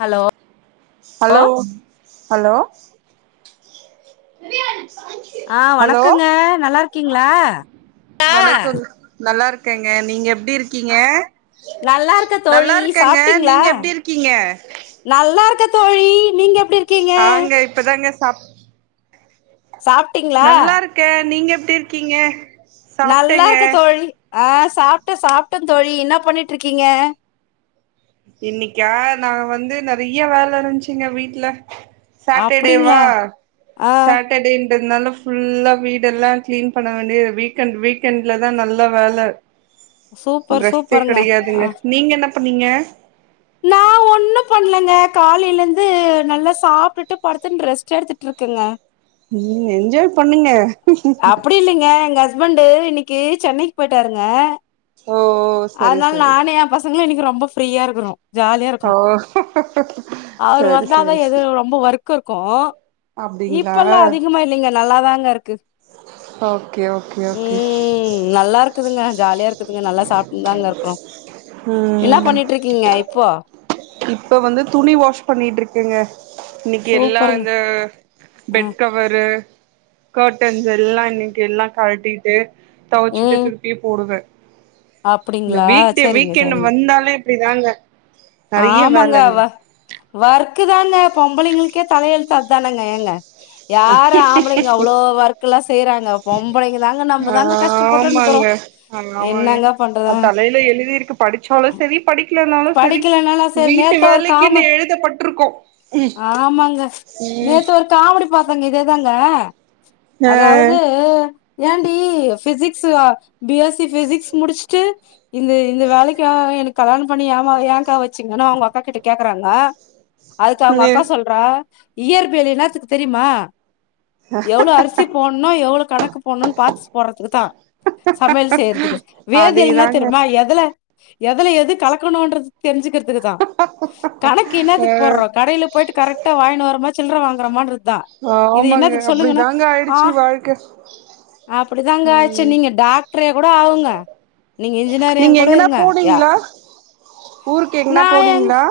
Hello லோ hello hello ஆ hello வணக்கங்க நல்லா இருக்கீங்களா கா இருக்கங்க நீங்க எப்டி இருக்கீங்க நல்லா இருக்க தோழி சாப்டிங்களா ங்க நல்லா இருக்க தோழி நீங்க எப்டி இருக்கீங்க நாங்க இப்பதாங்கஸ் சாப் சாப்டீங்களா நல்லா இருக்கே நீங்க எப்டி இருக்கீங்க நல்லா சாப்ட்டேங்க இருக்க தோழி ஆஸ் சாப்ட சாப்டந் தோழி என்ன பண்ணிட்டு இருக்கீங்க இன்னிக்கா நா வந்து நறைய வேல இருஞ்சுங்க வீட்ல சாட்டடேவா அப்டிங்களா ஆ சாட்டடே எப்டி இருந்தாலு ஃபுல்லா வீடெல்லா கிளீன் பண்ண வேண்டியது வீக்கண்ட் வீக்கெண்ட்லதா நல்லா வேல சூப்பர் ரெஸ்ட்டே சூப்பருங்க கெடையாதுங்க ஆ நீங்க என்னப் பண்ணீங்க நா ஒண்ணு பண்லங்க காலையில இருந்து நல்லா சாப்டுட்டு படுத்துன் ரெஸ்ட் எடுத்துட்டு இருக்கங்க ம் என்ஜாய் பண்ணுங்க அப்டி இல்லிங்க எங்க ஹஸ் ஹஸ்பண்டு இன்னிக்கு சென்னைக்கு போயிட்டாருங்க ஓ சரி அதனால சரி நானு ஏன் பசங்களு இன்னக்கி ரொ ம்ப ஃப்ரீயா இருக்குறோ ஜாலியா இருக்கோ ஓ அவரு சரி வந்தாதா சரி எது ரொம்ப ஒர் க்கு இருக்கு அப்டிங்களா இப்பல்லா அதிகமா இல்லைங்க நல்லாதாங்க இரு க் ஓகே ஓகே ஓகே ம் நல்லா இருக்குதுங்க ஜாலியா இருக்குதுங்க நல்லா சாப் தாங்க இருக்குறோ என்னா ம் பண்ணிட்ருக்கீங்க இப்போ இப்ப வந்து துணி வாஷ் பண்ணிட்ருக்கேங்க இன்னக்கி எல்லா சூப்பருங்க இந்த ஆ பெட் கவரு கர்ட்டன்ஸ் எல்லா இன்னக்கி எல்லா கழட்டிட்டு தொவச்சிட்டு ம் திருப்பியு போடுவே இந்த அப்டிங்களா வீக்டே சரிங்க வீக்கெண்டு சரிங்க வந்தாலே இப்டிதாங்க நெறைய ஆமாங்க வேலைங்க வொ வொர் க்குதாங்க பொம்பளைகளுக்கே தலையெழுத்து அதானுங்க ஏங்க யாரு ஆம்பளைங்க அவ்ளோ ஒர்க் எல்லா செய்யறாங்க பொம்பளைகதாங்க நம்பதாங்க கஷ்டப்பட்டுனுக்குறோ ஆமாங்க ஆமாங்க என்னங்க பண்றது அது தலைல எழுதி இருக்கு படிச்சாலு சரி படிக்கல னாலு சரி படிக்கலனால சரி வீட்டு நேத்து ஒரு வேலைக்குன்னு காம எழுதப்பட் டுருக்கோ ஆமாங்க நேத்து ஒரு காமெடி பாத்தங்க இதேதாங்க ஆ அதாவது ஏன்டீ physics B S C physics முடிச்சுட்டு இந்து இந்த வேலைக்காக எனக்கு கல்யாணம் பண்ணி ஏம்மா ஏன்க்கா வச்சீங்கன்னா அவங்க அக் கா கிட்ட கேக்கறாங்க த்து அவங்க னு அக்கா சொல்றா இயற்பியலு என்னாத்துக்கு தெரியுமா எவ்ளோ அரிசி போட்ணு எவ்ளோ கணக்கு போட்ணுன்னு பாத்து போடறதுக்குத்தா சமையல் செய்யறதுக்கு வேதியல்னா அதேதாங்க தெரியுமா எதல எதுல எது கலக்கணுன்றது தெரிஞ்சிக்கறதுக்குதா கணக்கு ஆ என்னாதுக்கு போறோ யில போயிட்டு கரெக்டா வாகிங்னு வரோ மா சில்ற வாங்கறமா இரு தா இது ஆமாங்க இன்னாத்துக்கு சொல்லுங்க அப்டிதாங்க அ ஆயிடுச்சு வாழ்க்க அப்பிடிதாங்க அச்சு நீங்க டாக்டர் கூட ஆவுங்க நீங்க நீங்க இன்ஜினியரிங் கூட எங்கனா இருங்க அ போனீங்ளா ஊருக்கு ந எங்கனா எங் போனீங்ளா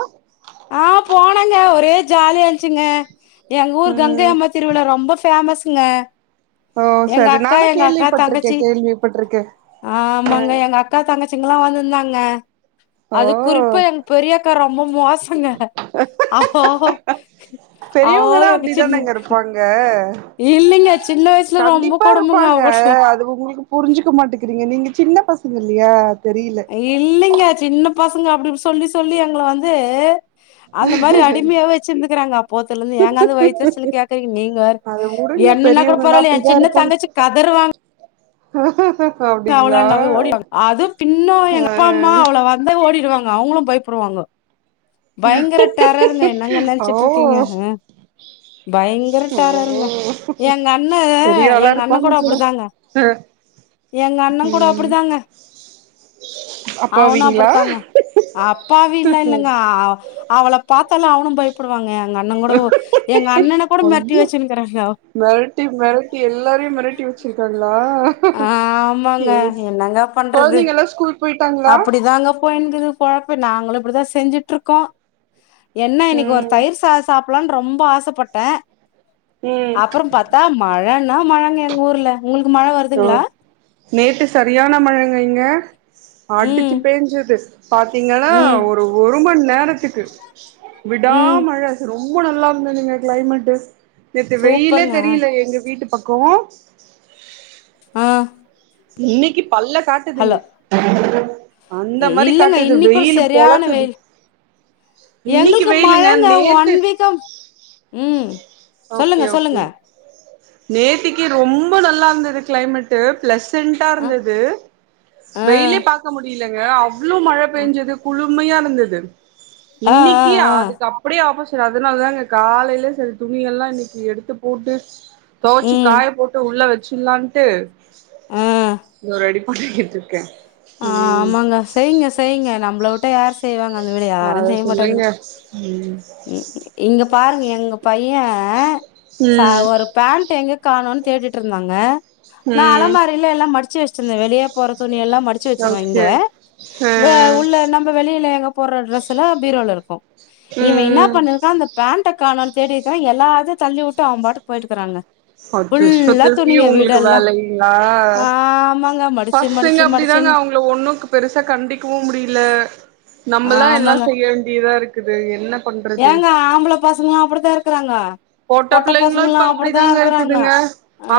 ஆ போ ம்மாங்க ஒரே ஜாலிய இஞ்ச்சிங்க எங்க ஊர் கங்கை ம் அம்மா திருவிழா ரொம்ப பேமஸ் ங்க ஓ எங்க சரி அக்கா நானு எங்க அக்கா கேள்விப்பட்ருக்கே தங்கச்சி கேள்விப்பட்ருக்கே ஆமாங்க எங்க அக்கா தங்க சிங்கால வந்திருந்தாங்க ஓ அது குறிப்ப எங் பெரியாக்கா ரொம்ப மோசங்க ஆஹோ ஆஹ பெரியவங்கன்னா அப்பிடிதானங்க இருப்பாங்க இல்லைங்க சின்ன வயசுல ரொம்ப கண்டிப்பா கொடும்புங்க இருப்பாங்க அவசில அது உங்களுக்கு புரிஞ்சுக்க மாட்டேக்கிறீங்க நீங்க சின்ன பசங்க இல்லையா தெரியல இல்லைங்கா சின்ன பசங்க அப்பிடிப் சொல்லி சொல்லி எங்கள வந்து அந்த மாரி அடிமையாவ வச்சிருந் க்கறாங்க போத்துல இந்து ஏங்காந்து வயத்தெரிசல கேக்குறிங்க நீங்க வேற அத வுடுங்க என்னன்ன பெரியவங்கன்னா கூடபரால்ல என் சின்ன தங்கச்சி கதறுவாங் ஆஹ அவளல்லாவே ஓடிடுவாங்க அதுவு பின்னு எங்க அப்பா அம்மா அவள வந்து ஓடிடுவாங் அவங்களு பயப்படுவாங்க பயங்கர டரருங்க என்னங்க ஆ நெனச்சிட்டு இருக்கீங்க ஓ பயங்கர டரருங்க ஓ எங்க அண்ண பெரிய ஆளா எங்க அண்ண இருப்பாங்க கூட போல அப்படிதாங்க ஆ எங்க அண்ண கூட ம் அப்படிதாங்க அவனு அப்பாவிங்களா அப்படித்தாங்க அப்பாவீல்லா இல்லங் ஆ அவள பாத்தால அவனு பயப்புடுவாங்க ஐயோ வச்சுனுக்கிறாங்க மெரட்டி மெரட்டி எல்லாரையு மெரட்டி வச்சிருக்காங்களா ஆமாங்க கொழந்தைங்கல்லா ஸ்கூல் போயி அப்பிடிதாங்கப் போய்ன்ங்கிது பொழப்பு நாங்களு இப்படிதா செஞ்சுட்டு இருக்கோ என்ன இன்னிக்கு ஒரு ம் தயிர் சா சாப் ப்லான் ரொம்ப ஆசப்பட்டே ம் அப்பறோம் பாத்தா மழன்னா மழங்க எங்க ஊர்ல உங்களுக்கு மழ ஹலோ வருதுங்களா நேத்து சரியான மழங்க இங்க ம் அடுச்சு பேஞ்சுது பாத்தீங்கன்னா ம் ஒரு ஒரு மண் நேரத்துக்கு விடா ம் மழ ரோ ரொம்ப நல்லா இருந்ததுங்க கிளைமேட்டு நேத்து வெயிலே சூப்பருங்க தெரியில எங்க வீட்டு பக் கோ ஆ இன்னிக்குப் பல்ல ஹலோ காட்டுதுங்க அந்த மாரி இல்லங்க காட்டுது இன்னிக்கூட வெயிலு செரியான பொழக்குது வெயிலு இன்னைக்கு எங்களுக்கு வெயிலுங்க மழங்க ஒன் நேத்து வீக்கா ம் ஓகே சொல்லுங்க ஓகே சொல்லுங்க நேத்திக்கு ரொம்ப நல்லா இருந்துது கிளைமேட்டு பிளஸ் பிளசன்டா அ இருந்தது ஆ வெயிலே பாக்க முடியலங்க அவ்ளோ மழ ஆ பேஞ்சுது குளு உண்மையா இருந்தது ஆ இன்னிக்கி ஆ அதுக்கு அப்டியே ஆப்போசிட் செரி அதனாலதாங்க காலையிலே செரி துணி எல்லா இன்னிக்கி எடுத்து போட்டு தொவச்சு ம் காய போட்டு உள்ள வெச் ச்சுல்லான்ட்டு ஆ இன்னு ரெடிப் பண்ணிகிட்ருக்க ஆ ஆமாங்க செய்ங்க செய்ங்க நம்மள உட்டா யார் செய்வாங்க அந்த வேலய யாரு அத செய்ய மாட்டாங்க சொல்லுங்க ம் ம் இங்க பாருங்க எங்க பைய ச ம் ஒரு பேண்ட்டு எங்க காணோன் தேடிட்டு இருந்தாங்க நா ம் அலமாரில எல்லா மடுச்சு வெச்சுருந்த வெளிய போற துணி எல்லாம் மடுச் ச்சு வெச்சேருவ இங்க ஓகே ஆ ம் உள்ள நம்ப வெளியில எங்க போற டிரெஸ்லா பீரோல இருக்கு இவ என்ன ம் பண்ணிருக்கா அந்த பேண்ட காணோன் தேடிருக்கா எல்லாத்தையு தள்ளி உட்டு அவம் பாட்டுக்கு போயிட்டுக்குறாங்க அச்சச்சோ திருப்பியு உங்களுக்கு வேலைங்ளா ஆமாங்க மடிச்சு பசங்க மடிச்சு அப்டிதாங்க மடிச்சுன்னு அவங் ளு ஒண்ணுக்கு பெருசா கண்டிக்கவு முடியல நம்மலா எல்லா ஆமாங்க செய்ய வேண்டிதா இருக்குது என்ன பண்றது ஏங்க ஆம்பள பசங்க அப்டித்தா இருக்கறாங்க பொட்ட பிள்ளைங்களு பசங்களு இப்ப அப்படித்தா அப்டிதாங்க இருக்கறாங்க இருக்குதுங்க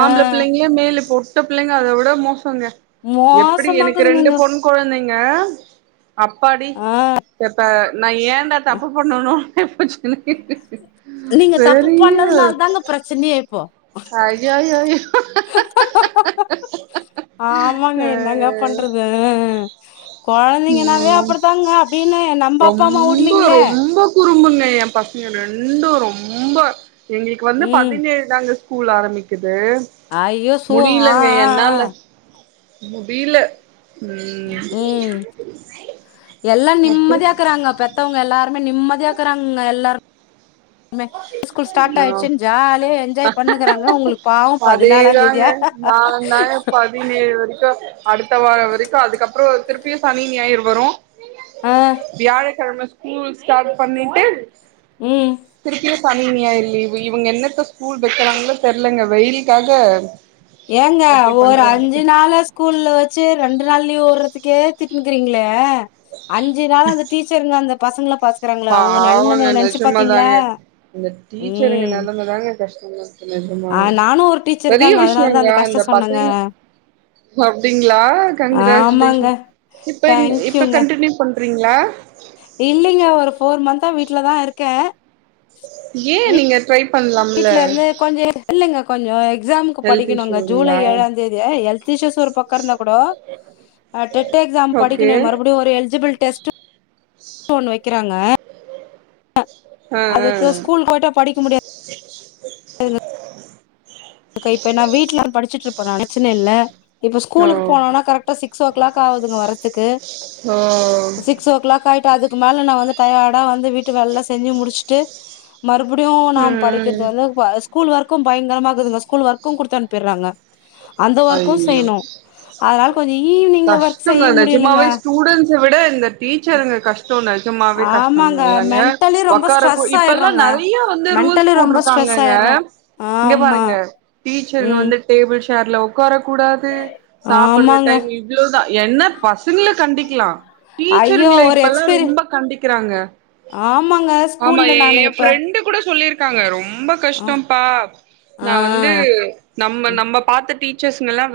ஆ பிள்ளைங்களே மேலு இப்போ ட்ட பிள்ளைங்க அத விட மோ எப்டி எனக்கு மோசமாக்குதுங்க ரெண்டு இந்த பொண் கொழந்தைங் ங்க அப்பாடி ஆ எப்ப நா ஏன்டா தப்பு பண்ணுனு [inaudible] நீங்க தப்பு பண்ணதுனால தாங்க ப்ரச்சனயே இப்போ ஐயயோ ஆமாங்க என்னங்க அ பண்றது ஆ கொழந்தைங்கனாவே அப்டிதாங்க அப்டின்னு நம்ப அப்பா அம்மா உட்லீங்ளே அ எ பசங்க ரெண்டூ ரொம் ம்ப எங்களுக்கு வந்து ம் பதினேழுதாங்க ஸ்கூல் ஆரம்பிக்குது ஐயோ சோ அ அ அ அ முடீல ம் எல்லா அப்றோ நிம்மதியாக்கறாங்க பெத்தவங்க எல்லா ர்மே நிம்மதியோக்கறாங்க எல்லார் மே ஸ்கூல் ஸ்டார்ட் ஆ ஆயிச்சுன் ஜாலியா என்ஜாய் பண்ணுகறாங்க உங்களுக்கு பாவ பதினாலா அதேதாங்க தேதியா நாந்தாங்க பதினேழு வரைக்கு அடுத்த வார வரைக்கு அதுக்கப்ற திருப்பியு சனி ஞாயிறு வரு ஆ வியாழக்கிழம ஸ்கூல் ஸ்டார்ட் பண்ணிட்டு ம் திருப்பியு சனி ஞாயிரு லீவு இவங்க என்னத்த ஸ்கூல் வைக்கிறாங்களோ தெர்லங்க வெயில்க்காக ஏங்க ஒரு அஞ்சு நாளா ஸ்கூல்ல வச்சு ரெண்டு நாள் லீவுர்றதுக்கு கேத்துட்டுனுக்கிறீங்களே அஞ்சு நாள அந்த டீச்சருங்க அந்த பசங்கள பாத்துக்கறாங்களே அவங்க பாவங்க நெலமைய நெனச்சு பாத்தீங்களா நிஜமாதாங்க இந்த டீச்சருங்க ம் நிலமதாங்க கஷ்டமா இருக்கு ஆ நிஜமாவே நானு ஒரு டீச்சர் பெரிய தாங்க விஷய அதனாலதா கஷ்ட அந்த சொன்னேங்க பசங்க அப்டிங்களா ஆமாங்க கங்கிராச்சுலேஷன் இப்ப இப்ப கண்டிநியூ பண்ற ப்ரீங்ளா இல்லிங்க ஒரு ஃபோர் மந்த்தா வீட்டு்லதா இருக்கே ஏ நீங்க ட்ரை பண்லாம்ல வீட்ல இருந்து கொஞ்ச இல்லீங்க கொஞ்சம் எக்ஸாமுக்கு ஹெல்த் படிக்கணுங்க ஜூலை இஷ்யூங்களா ஏழா தேதிய ஹெல்த் இஷ்யூஸ் ஒரு பக்கம் இருந்தா கூட அ டெட் எக்ஸாம் ஓகே படிக்கணும் மறுபடியும் ஒரு எலிஜிபில் டெஸ்ட்ரு ன்னு ஒண்ணு வைக்கிறாங் ங்கே ஆ ஆ அதுக்கு ஸ்கூல் போய்ட்ட படிக்க முடியா [inaudible] க்கு இப்ப நனைச்சினே இல்ல இப்ப ஓ ஸ்கூலுக்கு போனோனா கரட்டா சிக்ஸ் ஓ க்ளாக் ஆவுதுங்க வரத்துக்கு ஓ சிக்ஸ் ஓ க்ளாக் ஆயிட்டு அதுக் துக்கு மேல நா வந்து டயாடா வந்து வீட்டு வேல்லா செஞ்சு முடிஷ்ட்டு மறுபடியும் ம் நாம் படிக்கறது ம் வந்து வ ஸ் ஸ்கூல் வர்க்கும் பயங்கரமாக்குதுங்க ஸ் ஸ்கூல் வர்க்கும் குடுத்து அனுப்பிறாங்க அந்த ஓர்க்கும் செய்ணும் ஆதலால் கஷ்டோங்க நெஜமாவே ஸ்டூடண்ஸா விட இந்த டீச்சருங்க கஷ்டோங்க நஜமாவே ஆமாங்க கஷ்டம்லாங்கே மென்டலி ரொம்ப ஓக்கார கூ ஸ்ட்ரெஸ் இப்பல்லா ஆயிடுறோங்க நறைய வந்து ரூல்ஸ் மென்டலி ரொம்ப ஸ்ட்ரெஸ் போட்ருக்காங்கேங்க ஆயிடுறோ இங்க ஆமா பாருங்க டீச்சருங் ம் வந்து டேபிள் தெர்ல உக்காராப் கூடாது சாப்பற ஆமாங்க டைம் இ த என்ன பசங்கல கண்டிக்கலா ஐயோ டீச்சருங்கள ஒரு இப்பல்லா எக்ஸ்பீரி ரொம்ப கண்டிக்கறாங்க ஆமாங்க ஆமா ஸ்கூல்ல எ நானு என் இப்ப ஃப்ரெண்டு கூட சொல்லிருக் க்காங்க ரொம் ம்ப ஆ கஷ்டம்ப்பா நா ஆ வந்து நம்ம ம், நம்ப பாத்த டீ ச்சஸ்ங்கலாம்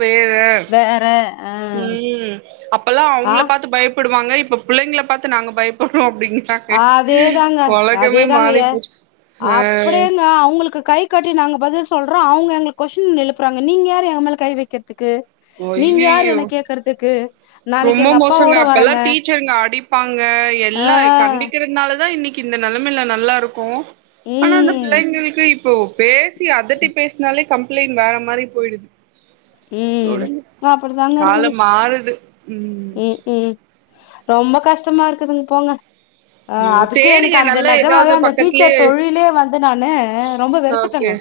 வேற அ ம் அப்பல்லா அவுங்கள பாத்து பயப் படுவாங்க இப்ப பிள்ளைங்கள பாத்து நாங்க பயப்பறோம் அதே தாங்க அதே தாங்க மாறி ஏ போச்சு ஆ அப்படியேங்க அவங்களுக் கை காட்டி நாங்க பதில் சொல்றம் அவுங்க எங்களுக் கொஸ்டின் எழுப்புறாங்க நீங்க யாரு எங்க மேல கை வைக்க அய்யய்யோ நாளைக்கு ரொம்ப எங்க மோசங்க அப்பாவோட அப்பல்லா வரேங்க டீச்சருங்க அடிப்பாங்க ஆ எல்லா கண்டிக் கிறதுனால தா இன்னிக்கு இந்த நிலமையல நல்லா இருக்கும். ஆனா அந்த ம் பிள்ளைங்களுக்கு இப் போ பேஸ் சி அதட்டி பேஸ்னாலே கம் பிள்ளைன் வேற மாரி போயிடுது உ அப்டித்தாங்க இருக்குது காலம் மாறுது ம் உ உ ரொம்ப கஷ் டமா இருக்குதுங்க போங்க ஆ ம் அதுக்கே எனக்கு தேடுங்க அந்த நல்ல நெஜமாவே ஏதாவது அந்த பக்கத்துலயே டீச்சர் தொழிலே வந்து நானு ரொம்ப ஓகே வெறுத்துட்டேங்க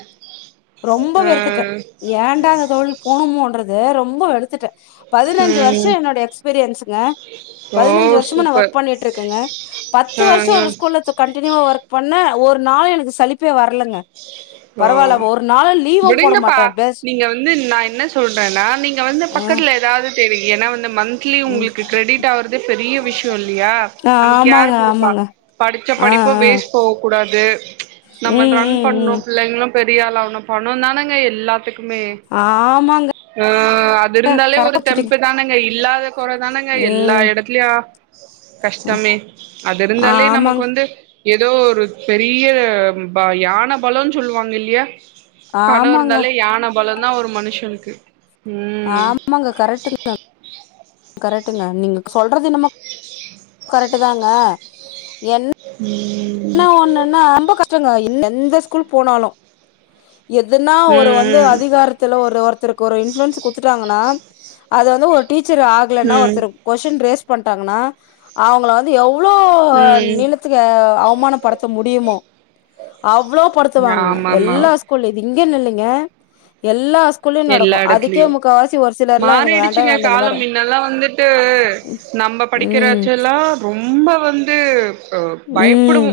ரொம்ப ஆ வெறுத்துட்டே ஏண்டா அந்த தொழில போணுமோன்றது ரொம்ப ரொம்ப வெருத்துட்டே பதினஞ்சு வர்ஷோ ம் என்னோட எக்ஸ்பீரியன்ஸுங்க ஓ பதினஞ்சு வருஷமா சூப்பர் ஒர்க் பண்ணிட்டு இருங்கங்க பத்து ஆ வருஷோ ஆ ஒரு ஸ்கூல்ல கன்டினியுவா ஒர்க் பண் ன்ன ஒரு நாளு எனக்கு சளிப்பே வர் லங்க ஓ பரவாயில்ல ஒரு நாளு லீவு போட விடுங்கப்பா மாட்டே பேஸ் நீங்க வந்து நா என்ன சொல்றேனா நீங்க வந்து பக்கத்துல ஏதாவ்து தெரி ஏனா வந் து மந்த்லி ம். உங்களுக்கு கிரெடிட் ஆகுரதே பெரிய விஷயோ இல்லயா நமக்கு யாரு ஆமாங்க, குடுப்பா ஆமாங்க. படிச்ச ஆ, படிப்ப ஆ. வேஸ்ட் போககூடாது நம்ம ம், ம், பண்ணு ம். பிள்ளைங்களு பெரியாளாகனு பணோ தானங்க எல்லாத்துக்கு மே ஆமாங்க. ஆ அது இருந்தாலே கரெக்ட்டா ஒரு புடிச்சுட்டீங்க. தெம்பு தானேங்க இல்லாத குறை தானங்க எல்லா ம். எடத்லயு கஷ்டமே அது இருந்தாலே நமக்கு ஆமாங்க, வந்து ஏதோ ஒரு பெரிய ப யான பலோனு சொல்லுவாங்க இல்லயா பணோ ஆமாங்க. இருந்தாலே யான பலோ தா ஒரு மனுஷனுக்கு ம் ஆமாங்க கரெக்டங்க கர க்டுங்க நீங்க சொல்றதென்னமோ கரெட்டு தாங்க என்ன உ என்ன ஒண்ணுனா ரொம்ப கஷ்டங்க என்ன எந்த ஸ்கூல் போனாலு எதுனா ஒரு வந்து ம் அதிகாரத்துல ஒரு ஒருத்தருக்கு ஒரு இன்ஃப்ளூயன்ஸ் குடுத்துட்டாங்கன்னா அத வந்து ஒரு டீ ச்சர் ஆகலனா ம் ம் ஒருத்தருக்கு கொஸ்டின் ரேஸ் பண்ட்டாங்கனா அவங்கள வந்து எவ் ளோ ம் நிமத்துங்க அவ அவமான படுத்த முடியுமோ அவ்ளோ படுத்து வாங்கங்க ஆமாமா எல்லா ஸ்கூல்லேதி இங்கன்னு இல்லைங்க எல்லா ஸ்கூல்லயு எல்லா நடக்கு அதுக்கே எடத்துலயு முக்காவாசி ஒரு சிலர்லா எனக்கு வேண்டா மாறிடுச்சுங்க வேண்டா இந்த காலம் மாரி மின்னெல்லா வந்துட்டு நம்ம ம் படிக்கிறச்ச எல்லா ரொம்ப வந்து ஆ பயப்படுவோ ம்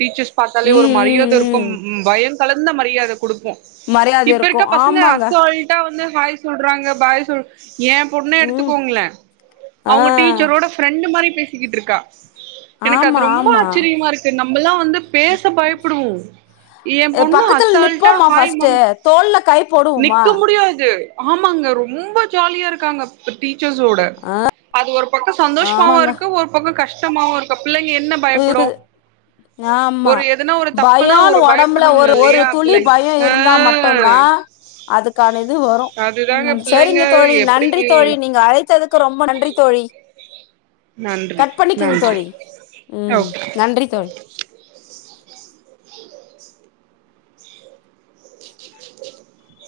டீச்சர்ஸ் ம் பாத்தாலே ஒரு ம் மரியாத இருக்கும் ம் பயம் கலந்த மரியாத குடுப்போ மரியாத இப்ப இருக்கு இருக்க பசங்க ஆமாங்க கொய்ட்டா வந்து ஹாய் சொல்றாங்க பாய் சொல் ஏன் பொண்ணே ம் எடுத்துக்கோங்களே ஆ அவங்க டீச்சரோட ஃப்ரெண்டு் மாரி பேசிக்கிட்ருக்கா எனக்கு அது ஆமா ரொம்ப ஆமா ஆச்சரியமா இருக்கு நம்பல்லா வந்து பேச பயப்படுவோ ஏன் எ பொண்ணு பக்கத்துல அசால்ட்டா நிப்போமா ஹாய் ஃபஸ்ட்டு மம் தோல்ல கை போடுவோமா நிக்க முடியாது இது ஆமாங்க ரொம்ப ஜாலியா இருக்காங்க இப்ப டீ ச்சர்ஸோட அது ஒரு பக்கோ சந்தோஷமாவு ஆமாங்க இருக்கு ஒரு பக்கோ கஷ் டமாவு இருக்கு பிள்ளைங்க என்ன பயப்படு இருக்குது ஆமா ஒரு எதுனா ஒரு தப்புனா பயோன்னு ஒரு ஒடம்புல பயப்படணு ஒரு ஒரு இல்லையா துளி பிள்ளைங் பயோ ஆ இருந்தா மட்டுந்தா அதுக்கான இது வரு அதுதாங்க ம் பிள்ளைங்க சரிங்க தோழி எப்டி நன்றி தோழி நீங்க அழைத்ததுக்கு ரொம்ப நன்றி தோழி நன்றி கட் பண்ணிக்குங்க நன்றி தோழி ம் ஓகே நன்றி தோழி [inaudible]